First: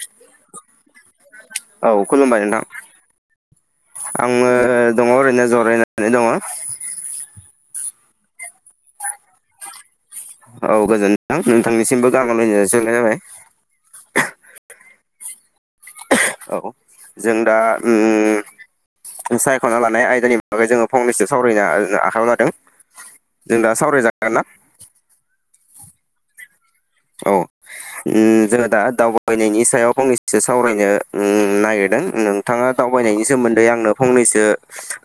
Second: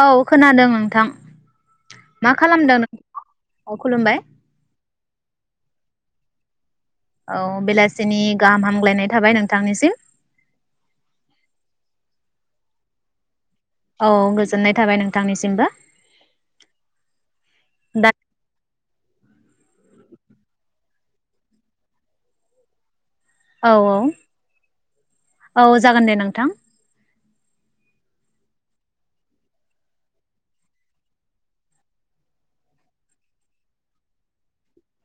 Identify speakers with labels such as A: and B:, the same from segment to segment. A: औ खोनादों
B: औ
A: मा
B: खुलुमबाय नोंथां
A: खालामदों नोंथां खुलुमबाय
B: आङो दङ ओरैनो जरायना ओरैनो दङ
A: औ बेलासिनि गाहाम हामग्लायनाय थाबाय नोंथांनिसिम
B: औ गोजोनथों नोंथांनिसिमबो गाहाम हामलायनाय जासि हरनाय जाबाय
A: औ गोजोननाय थाबाय नोंथांनिसिमबो
B: औ जों दा
A: दा
B: उम सायखना लानाय आइ दानि बागै जोङो फंनैसो सावरायनो आ-आ-आखायाव लादों जों दा
A: औ औ
B: सावरायजागोन ना
A: औ जागोन दे नोंथां
B: औ उम जोङो दा दावबायनायनि सायाव फंनैसो सावरायनो उम नागिरदों नोंथाङा दावबायनायनि सोमोन्दै आंनो फंनैसो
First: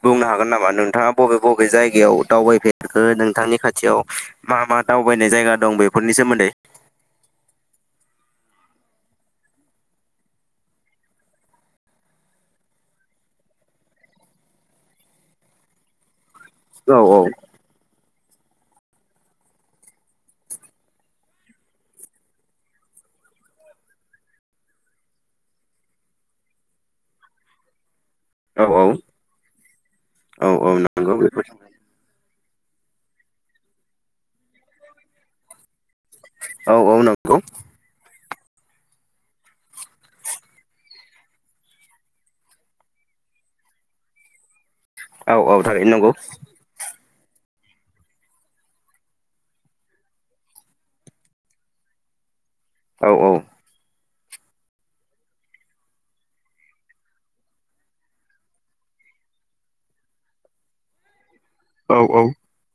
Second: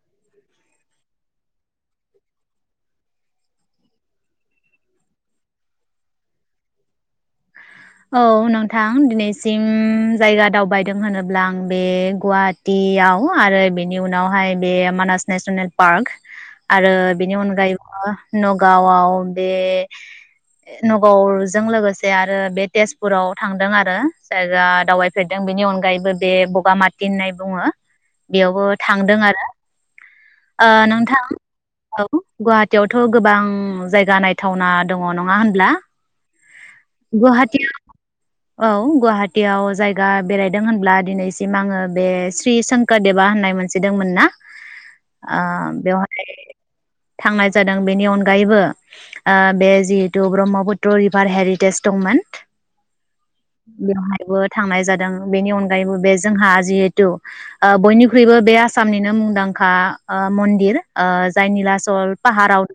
B: बुंनो हागोन नामा नोंथाङा बबे बबे जायगायाव दावबायफेरखो नोंथांनि खाथियाव मा मा दावबायनाय जायगा दं बेफोरनि सोमोन्दै
A: औ नोंथां दिनैसिम जायगा दावबायदों होनोब्ला आं बे गुवाहाटियाव आरो बेनि उनावहाय बे मानास नेसनेल पार्क आरो
B: औ औ
A: बेनि अनगायैबो नगावआव बे नगावजों लोगोसे आरो बे तेजपुराव थांदों आरो जायगा दावबायफेरदों बेनि अनगायैबो बे बगामाथि होननाय बुङो
B: औ
A: बेयावबो
B: औ
A: थांदों आरो
B: औ
A: ओ
B: नंगौ
A: नोंथां औ गुवाहाटियावथ‌ गोबां जायगा नायथावना दङ नङा होनब्ला?
B: औ औ नंगौ
A: गुवाहाटि औ गुवाहाटीयाव जायगा बेरायदों होनब्ला दिनैसिम आङो बे श्री संकोरदेबा होननाय मोनसे दंमोन ना।
B: औ
A: ओ
B: औ थारैनो नोंगौ।
A: बेवहाय थांनाय जादों बेनि अनगायैबो ओ बे जिहेतु ब्रह्मपुत्र रिभार हेरिट टेस दंमोन
B: औ औ।
A: बो थांनाय जादों बेनि अनगायैबो बे जोंहा जिहेथु ओ बयनिख्रुइबो बे आसामनिनो मुंदांखा ओ मन्दिर ओ जाय निला
B: औ
A: सल
B: औ
A: पाहाराव ओ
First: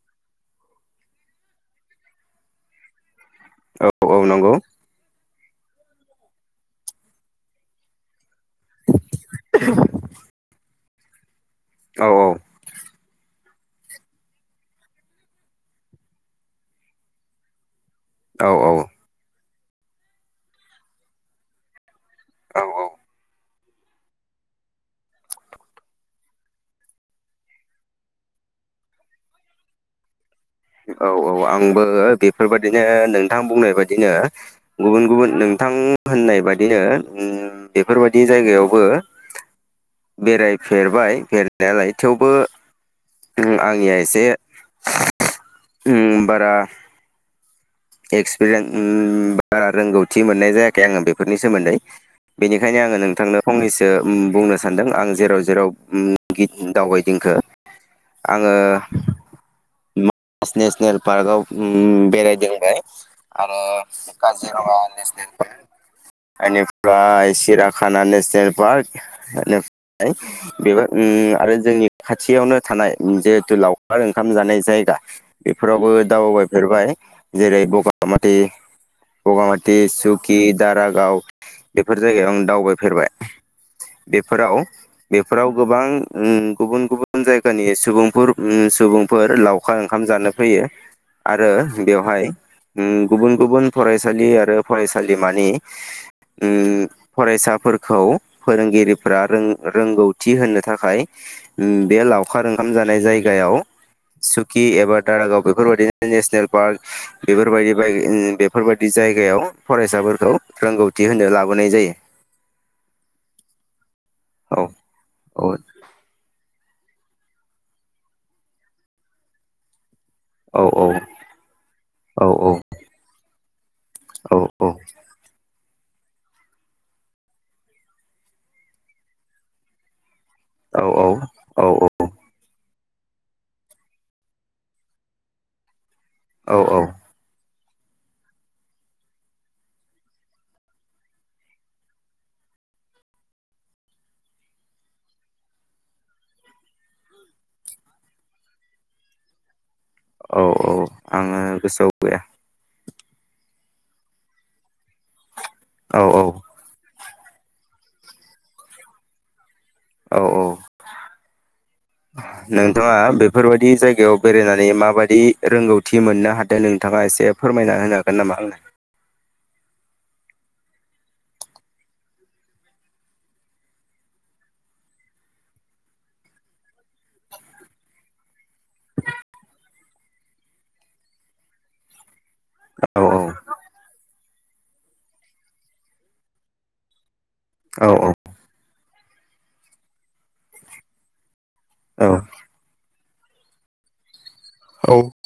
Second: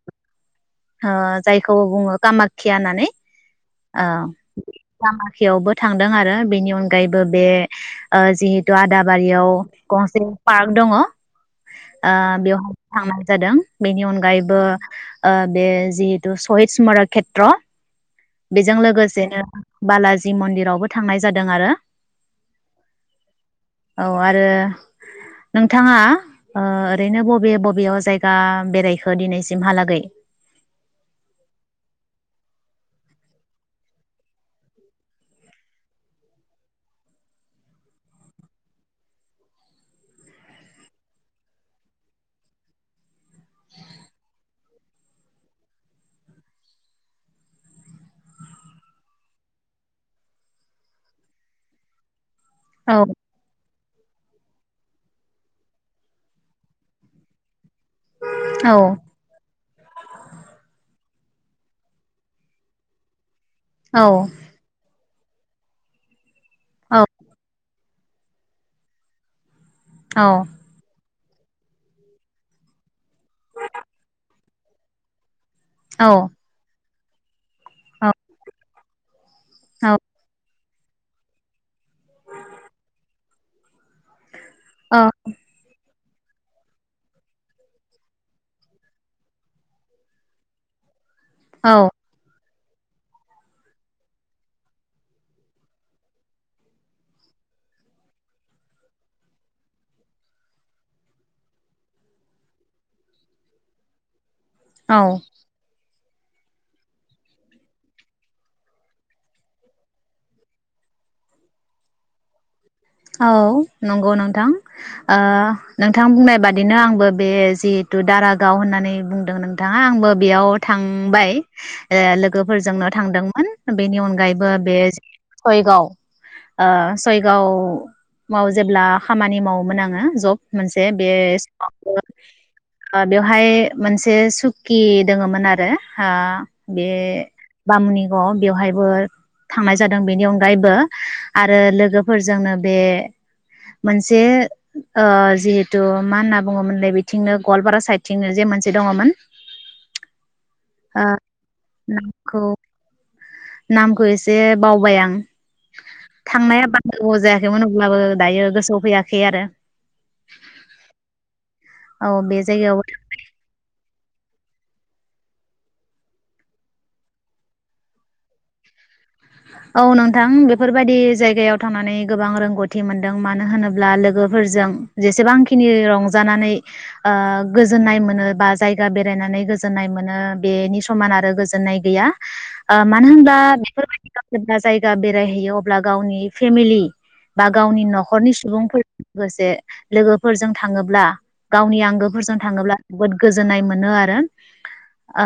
A: जायखौ बुङो कामाखिया होननानै।
B: औ औ नंगौ
A: औ। बेयावबो थांदों आरो बेनि अनगायैबो बे ओ जिहेतु आदाबारियाव गंसे पार्क दङ
B: औ
A: ओ [unintelligible] थांनाय जादों बेनि अनगायैबो ओ बे जिहेतु सहिद मरा खेत्र।
B: औ
A: बेजों लोगोसेनो बालाजि मन्दिरावबो थांनाय जादों आरो।
B: औ औ।
A: औ आरो नोंथाङा ओ ओरैनो बबे बबेयाव जायगा बेरायखो दिनैसिमहालागै?
B: औ औ आंबो बेफोरबायदिनो नोंथां बुंनाय बायदिनो गुबुन गुबुन नोंथां होननाय बादिनो बेफोरबायदि जायगायावबो बेरायफेरबाय फेरनायालाय थेवबो आंनिया एसे उ बारा एक्सपिरियेन्स बारा रोंगौथि मोननाय जायाखै आङो बेफोरनि सोमोन्दै। बेनिखायनो
A: औ
B: आङो नोंथांनो फंनैसो ओ बुंनो सानदों आं जेराव जेरावखि दावबायदिंखो आङो
A: औ
B: [unintelligible] नेसनेल पार्कआव उम बेरायदोंबाय। आरो
A: औ
B: काजिरङा नेसनेल
A: औ
B: एनिफ्राय सिरां खाना नेसनेल पार्क [inaudible] बेबो उम आरो जोंनि खाथियावनो थानाय जिहेथु लावखार ओंखाम जानाय जायगा बेफोरावबो
A: औ
B: दावबायफेरबाय। जेरै बगामाथि बगामाथि
A: औ
B: सुकि। दारागाव बेफोर जायगायाव आं दावबायफेरबाय। बेफोराव
A: औ
B: बेफोराव गोबां गुबुन गुबुन जायगानि सुबुंफोर उम सुबुंफोर लाव अखा ओंखाम जानो फैयो। आरो
A: औ
B: बेवहाय गुबुन गुबुन फरायसालि आरो फरायसालिमानि फरायसाफोरखौ फोरोंगिरिफोरा रोंगौथि होनो थाखाय बे लावखार ओंखाम जानाय जायगायाव सु कि एबा
A: औ
B: दारागाव बेफोरबायदि नेसनेल पार्क बेफोरबादि बेफोरबायदि जायगायाव फरायसाफोरखौ रोंगौथि होनो लाबोनाय जायो।
A: औ नंगौ नोंथां
B: औ
A: ओ
B: औ
A: नोंथां बुंनाय बादि बिदिनो आंबो बे जिहेतु दारागाव होननानै बुंदों नोंथाङा आंबो बेयाव
B: औ औ
A: थांबाय ओ
B: औ औ
A: लोगोफोरजोंनो थांदोंमोन। बेनि
B: औ
A: अनगायैबो बे [unintelligible] आ सयगाव माव जेब्ला खामानि मावोमोन आङो जब
B: औ
A: मोनसे बे
B: औ
A: बेवहाय मोनसे सुकि दोङोमोन आरो हा
B: औ
A: बे बामुनिगाव बेवहायबो थांनाय जादों बेनि अनगायैबो आरो लोगोफोरजोंनो बे मोनसे ओ जिहेथु मा होनना बुङोमोनलाय बिथिंनो गवालपारा साइदथिंनो जे मोनसे दङमोन।
B: औ औ
A: ओ
B: आङो गोसोआव गैया
A: नामखौ नामखौ एसे बावबाय आं
B: औ औ
A: थांनाया बां जाया मोन अब्लाबो दायो गोसोआव फैयाखै आरो।
B: औ औ
A: औ बे जायगायाव
B: नोंथाङा बेफोरबायदि जायगायाव बेरायनानै माबायदि रोंगौथि मोननो हादों नोंथाङा एसे फोरमायना होनो हागोन नामा आंनो।
A: औ नोंथां बेफोरबायदि जायगायाव थांनानै गोबां रोंगौथि मोनदों मानो होनोब्ला लोगोफोरजों जेसेबांखिनि रंजानानै ओ गोजोननाय मोनो बा जायगा बेरायनानै गोजोननाय मोनो बेनि समान आरो गोजोननाय गैया। आ
B: औ
A: मानो होनब्ला बे जेब्ला जायगा बेरायहैयो अब्ला गावनि फेमिलि, बा गावनि
B: औ
A: न'खरनि सुबुंफोर लोगोसे लोगोफोरजों थाङोब्ला गावनि
B: औ
A: आंगोफोरजों थाङोब्ला जोबोद गोजोननाय मोनो आरो।
B: औ
A: आ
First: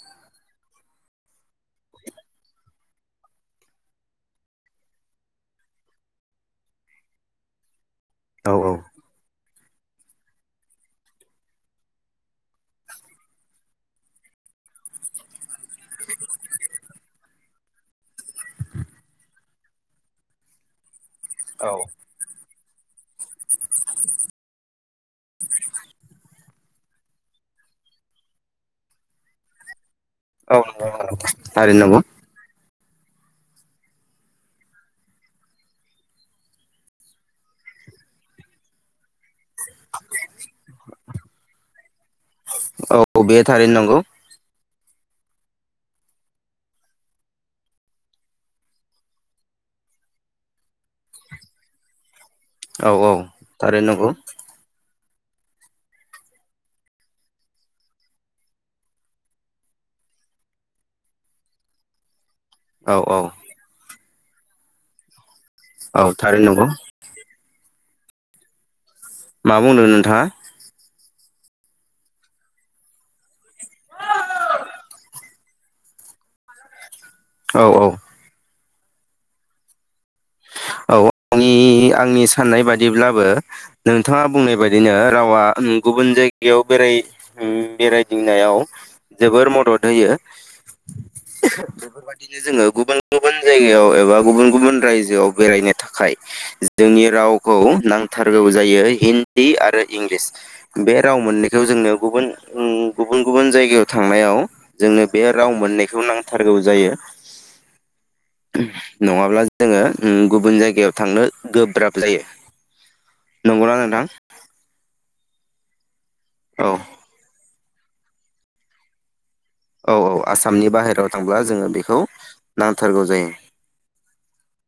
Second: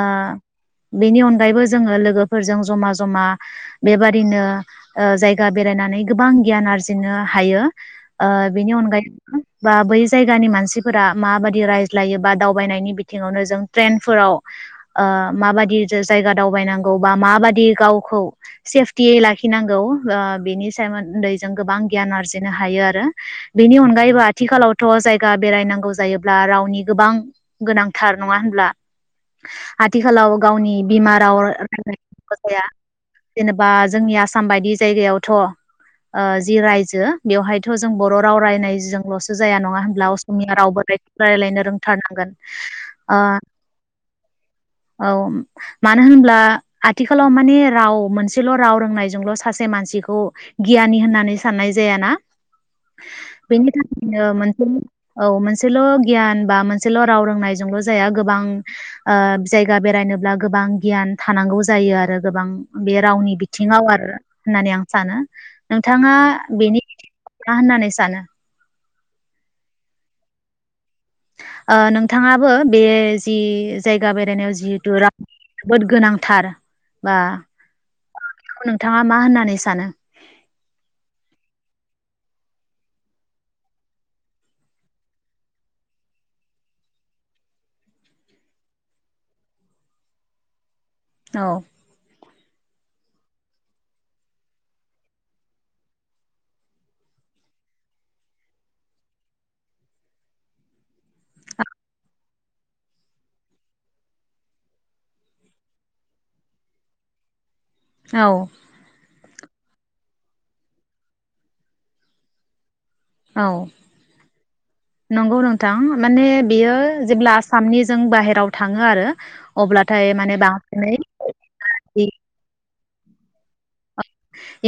A: बेनि अनगायैबो जोङो लोगोफोरजों जमा जमा बेबादिनो ओ जायगा बेरायनानै गोबां गियान आरजिनो हायो। ओ बेनि
B: औ
A: अनगायै बा बै जायगानि मानसिफोरा माबादि रायज्लायो बा दावबायनायनि बिथिङावनो जों ट्रेनफोराव ओ माबाददि जायगा दावबायनांगौ बा माबादि गावखौ सेफटियै लाखिनांगौ ओ बेनि सोमोन्दै जों
B: औ
A: गोबां गियान आरजिनो हायो आरो बेनि अनगायैबो आथिखालावथ जायगा बेरायनांगौ जायोब्ला रावनि गोबां गोनांथार नङा होनब्ला आथिखालाव गावनि बिमा
B: औ
A: राव
B: औ नंगौ थारैनो नंगौ
A: [unintelligible] जेनेबा जोंनि आसाम बायदि जायगायावथ ओ जि रायजो बेवहायथ जों बर राव रायनायजोंलसो जाया नङा होनब्ला असमिया रावबो रायलायनो रोंथारनांगोन ओ
B: औ बे थारैनो नंगौ।
A: औ मानो होनब्ला आथिखालाव माने राव मोनसेल राव रोंनायजोंल सासे मानसिखौ गियानि होननानै साननाय जायाना?
B: औ औ
A: बेनि
B: थारैनो नंगौ
A: थाखायनो मोन औ मोनसेल गियान बा मोनसेल राव रोंनायजोंल जाया गोबां ओ जायगा बेरायनोब्ला गोबां गियान थानांगौ जायो आरो गोबां। बे
B: औ औ
A: रावनि बिथिङाव आरो होननानै आं सानो।
B: औ
A: नोंथाङा
B: थारैनो नंगौ
A: बेनि मा होननानै सो साना
B: मा बुंदों नोंथाङा?
A: नोंथाङाबो बे जि जायगा बेरायनायाव जिहेथु रां जोबोद गोनांथार बा
B: औ औ
A: [unintelligible] थाङा मा होननानै सानो?
B: औ आनि आंनि साननाय बादिब्लाबो नोंथाङा बुंनाय बादिनो रावा गुबुन जायगायाव बेराय बेरायदिंनायाव जोबोर मदद होयो।
A: औ
B: बेफोर बायदि ए जोङो गुबुन गुबुन जायगायाव एबा गुबुन गुबुन रायजो जौ बेरायनो थाखाय जोंनि रावखौ नांथारगौ जायो हिन्दी आरो इंलिस बे राव मोननैखौ जोंनो गुबुन उम गुबुन गुबुन जायगायाव थांनायाव जोंनो बे राव मोननैखौ नांथारगौ जायो।
A: औ
B: नङाब्ला दोङो उम गुबुन जायगायाव थांनो गोब्राब जायो।
A: औ
B: नंगौना नोंथां?
A: नंगौ नोंथां। माने
B: औ
A: बियो जेब्ला आमनि जों बाहेराव थाङो आरो
B: औ
A: अब्लाथाय
B: औ
A: माने
B: आसामनि
A: बांसिनै
B: बाहेरायाव थांब्ला जोङो बेखौ ना थारगौ जायो।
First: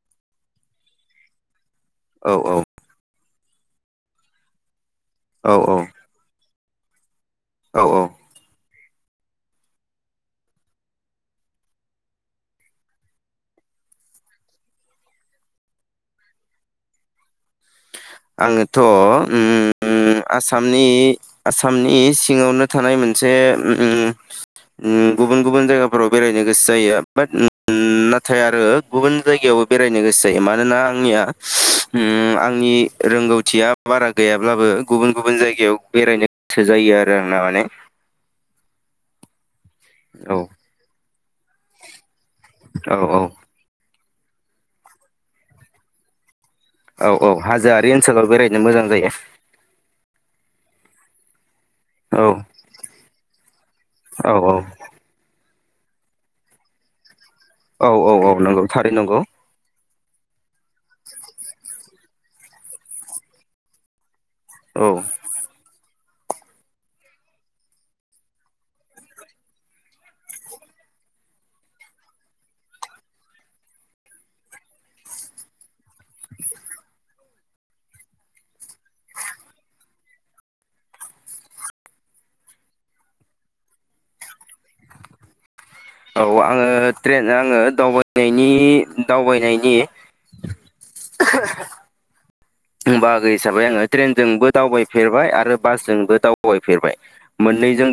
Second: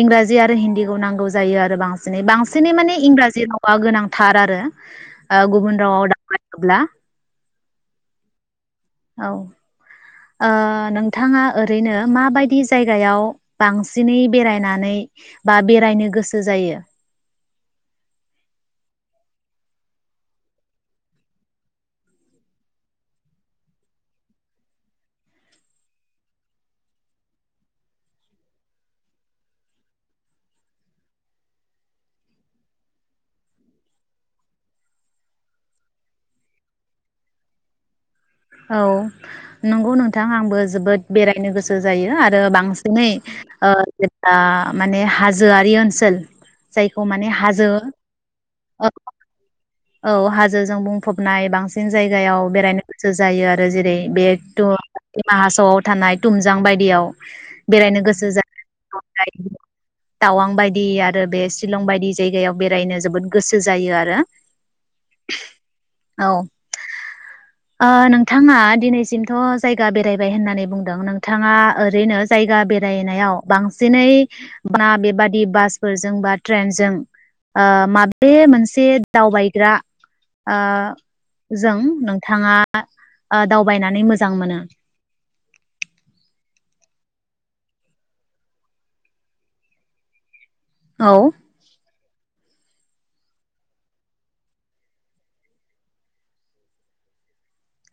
A: इंराजि आरो हिन्दीखौ नांगौ जायो आरो बे बांसिनै
B: औ औ
A: बांसिनै माने इंराजि रा बा गोनांथार आरो। ओ
B: औ
A: गुबुन
B: औ
A: रावाव दा [unintelligible] थब्ला।
B: औ औ।
A: औ ओ नोंथाङा ओरैनो माबायदि जायगायाव बांसिनै बेरायनानै बा बेरायनो गोसो जायो।
B: आङोथ उम आसामनि आसामनि सिङावनो थानाय मोनसे उम उम गुबुन गुबुन जायगाफोराव बेरायनो गोसो जायो बाट उम नाथाय आरो गुबुन जायगायावबो बेरायनो गोसो जायो मानोना आंनिया उम आंनि। रोंगौथिया बारा गैयाब्लाबो गुबुन गुबुन जायगायाव बेरायनो थोजायो आरो आंना माने।
A: औ। नंगौ नोंथां
B: औ
A: आंबो जोबोद बेरायनो गोसो जायो आरो
B: औ
A: बांसिनै ओ जा माने हाजोआरि ओनसोल जायखौ
B: औ औ
A: माने हाजो
B: हाजोआरि ओनसोलाव बेरायनो मोजां
A: ओ
B: जायो
A: औ हाजोजों बुंफबनाय बांसिन बांसिन
B: औ
A: जायगायाव बेरायनो गोसो जायो आरो जेरै बे
B: औ औ
A: द मासावआव थानाय थुमजां बायदियाव
B: औ
A: बेरायनो
B: औ औ नंगौ थारै नंगौ
A: थावां बाय बायदि आरो बे सिलं बायदि जायगायाव बेरायनो जोबोद गोसो जायो आरो
B: औ
A: औ नोंथाङा दिनैसिमथ जायगा बेरायबाय होननानै बुंदों नोंथाङा ओरैनो जायगा बेरायनायाव बांसिनै बा बेबादि बास फोरजों बा ट्रेनजों ओ माबे मोनसे दावबाय ग्रा ओ जों नोंथाङा दावबायनानै मोजां मोनो
B: औ आङो ट्रेन आङो दावबायनायनि दावबायनायनि
A: औ
B: बाहागो हिसाबै आङो ट्रेनजोंबो दावबायफेरबाय आरो बासजोंबो दावबायफेरबाय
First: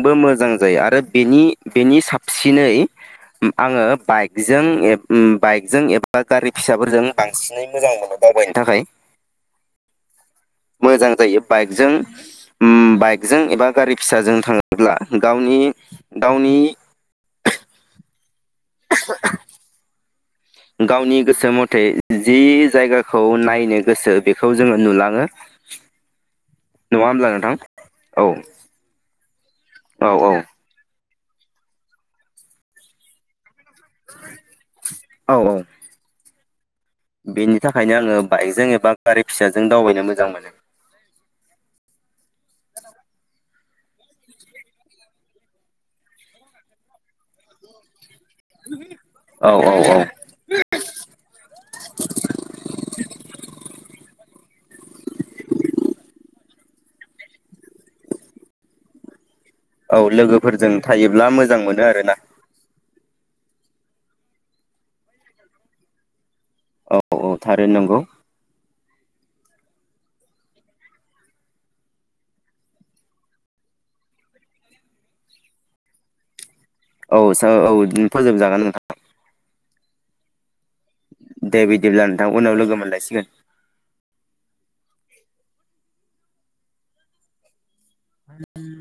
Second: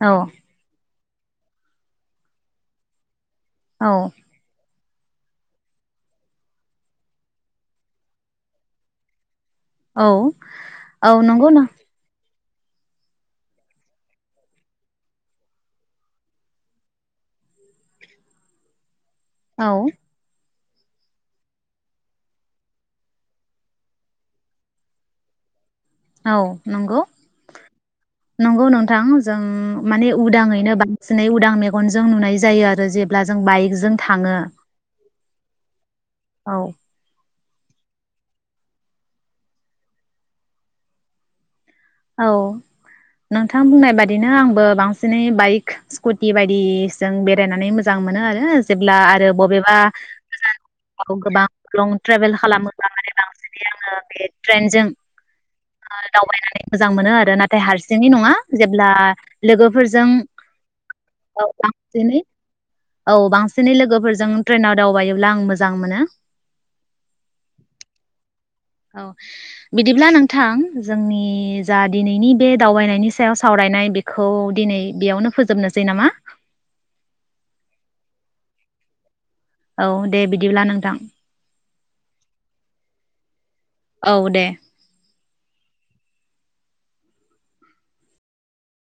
A: औ
B: मोजां जायो आरो बेनि बेनि साबसिनै आङो
A: औ
B: बाइकजों ओम बाइकजों एबा गारि फिसाफोरजों बांसिनै मोजां मोनो दावबायनो थाखाय
A: औ औ नंगौ ना
B: ओम बाइकजों एबा गारि फिसाजों थाङोब्ला गावनि गावनि [inaudible]
A: औ
B: गावनि गोसो मथे जि जायगाखौ नायनो गोसो बेखौ जोङो नुलाङो
A: औ
B: नङा
A: नंगौ
B: होमब्ला नोंथां औ
A: नंगौ नोंथां जों माने
B: औ
A: उदाङैनो बां सिनै उदां मेगन जों नुनाय जायो आरो जेब्ला जों बाइक जों थाङो।
B: औ औ
A: औ
B: बेनि थाखायनो आङो बाइकजों एबा गारि फिसाजों दावबायनो मोजां मोनो।
A: औ नोंथां बुंनाय बादिनो आंबो बां सिनै बाइक सिखुथि बादिजों बेरायनानै मोजां मोन मोनो आरो जेब्ला आरो
B: औ औ
A: बबेबा
B: औ
A: गोजान [unintelligible] गोबां लं ट्रेभेल खालामोब्ला माने बांसिनै आङो बे ट्रेनजों ओ दावबायनानै मोजां मोनो आरो नाथाय हारसिङै नङा जेब्ला
B: औ
A: लोगोफोरजों
B: लोगोफोरजों थायोब्ला
A: औ
B: मोजां मोनो आरो ना?
A: बांसिनै औ बांसिनै लोगोफोरजों ट्रेनआव दावबायोब्ला आं मोजां मोनो।
B: औ औ थारैनो नंगौ।
A: औ बिदिब्ला नोंथां जोंनि जा दिनैनि बे दावबायनायनि सायाव सावरायनाय बेखौ दिनै बेयावनो फोजोबनोसै नामा?
B: औ सा औ इदिनो फोजोब जागोन नोंथां।
A: औ दे बिदिब्ला नों
B: दे बिदिब्ला नोंथां उनाव लोगो मोनलायसिगोन।
A: औ दे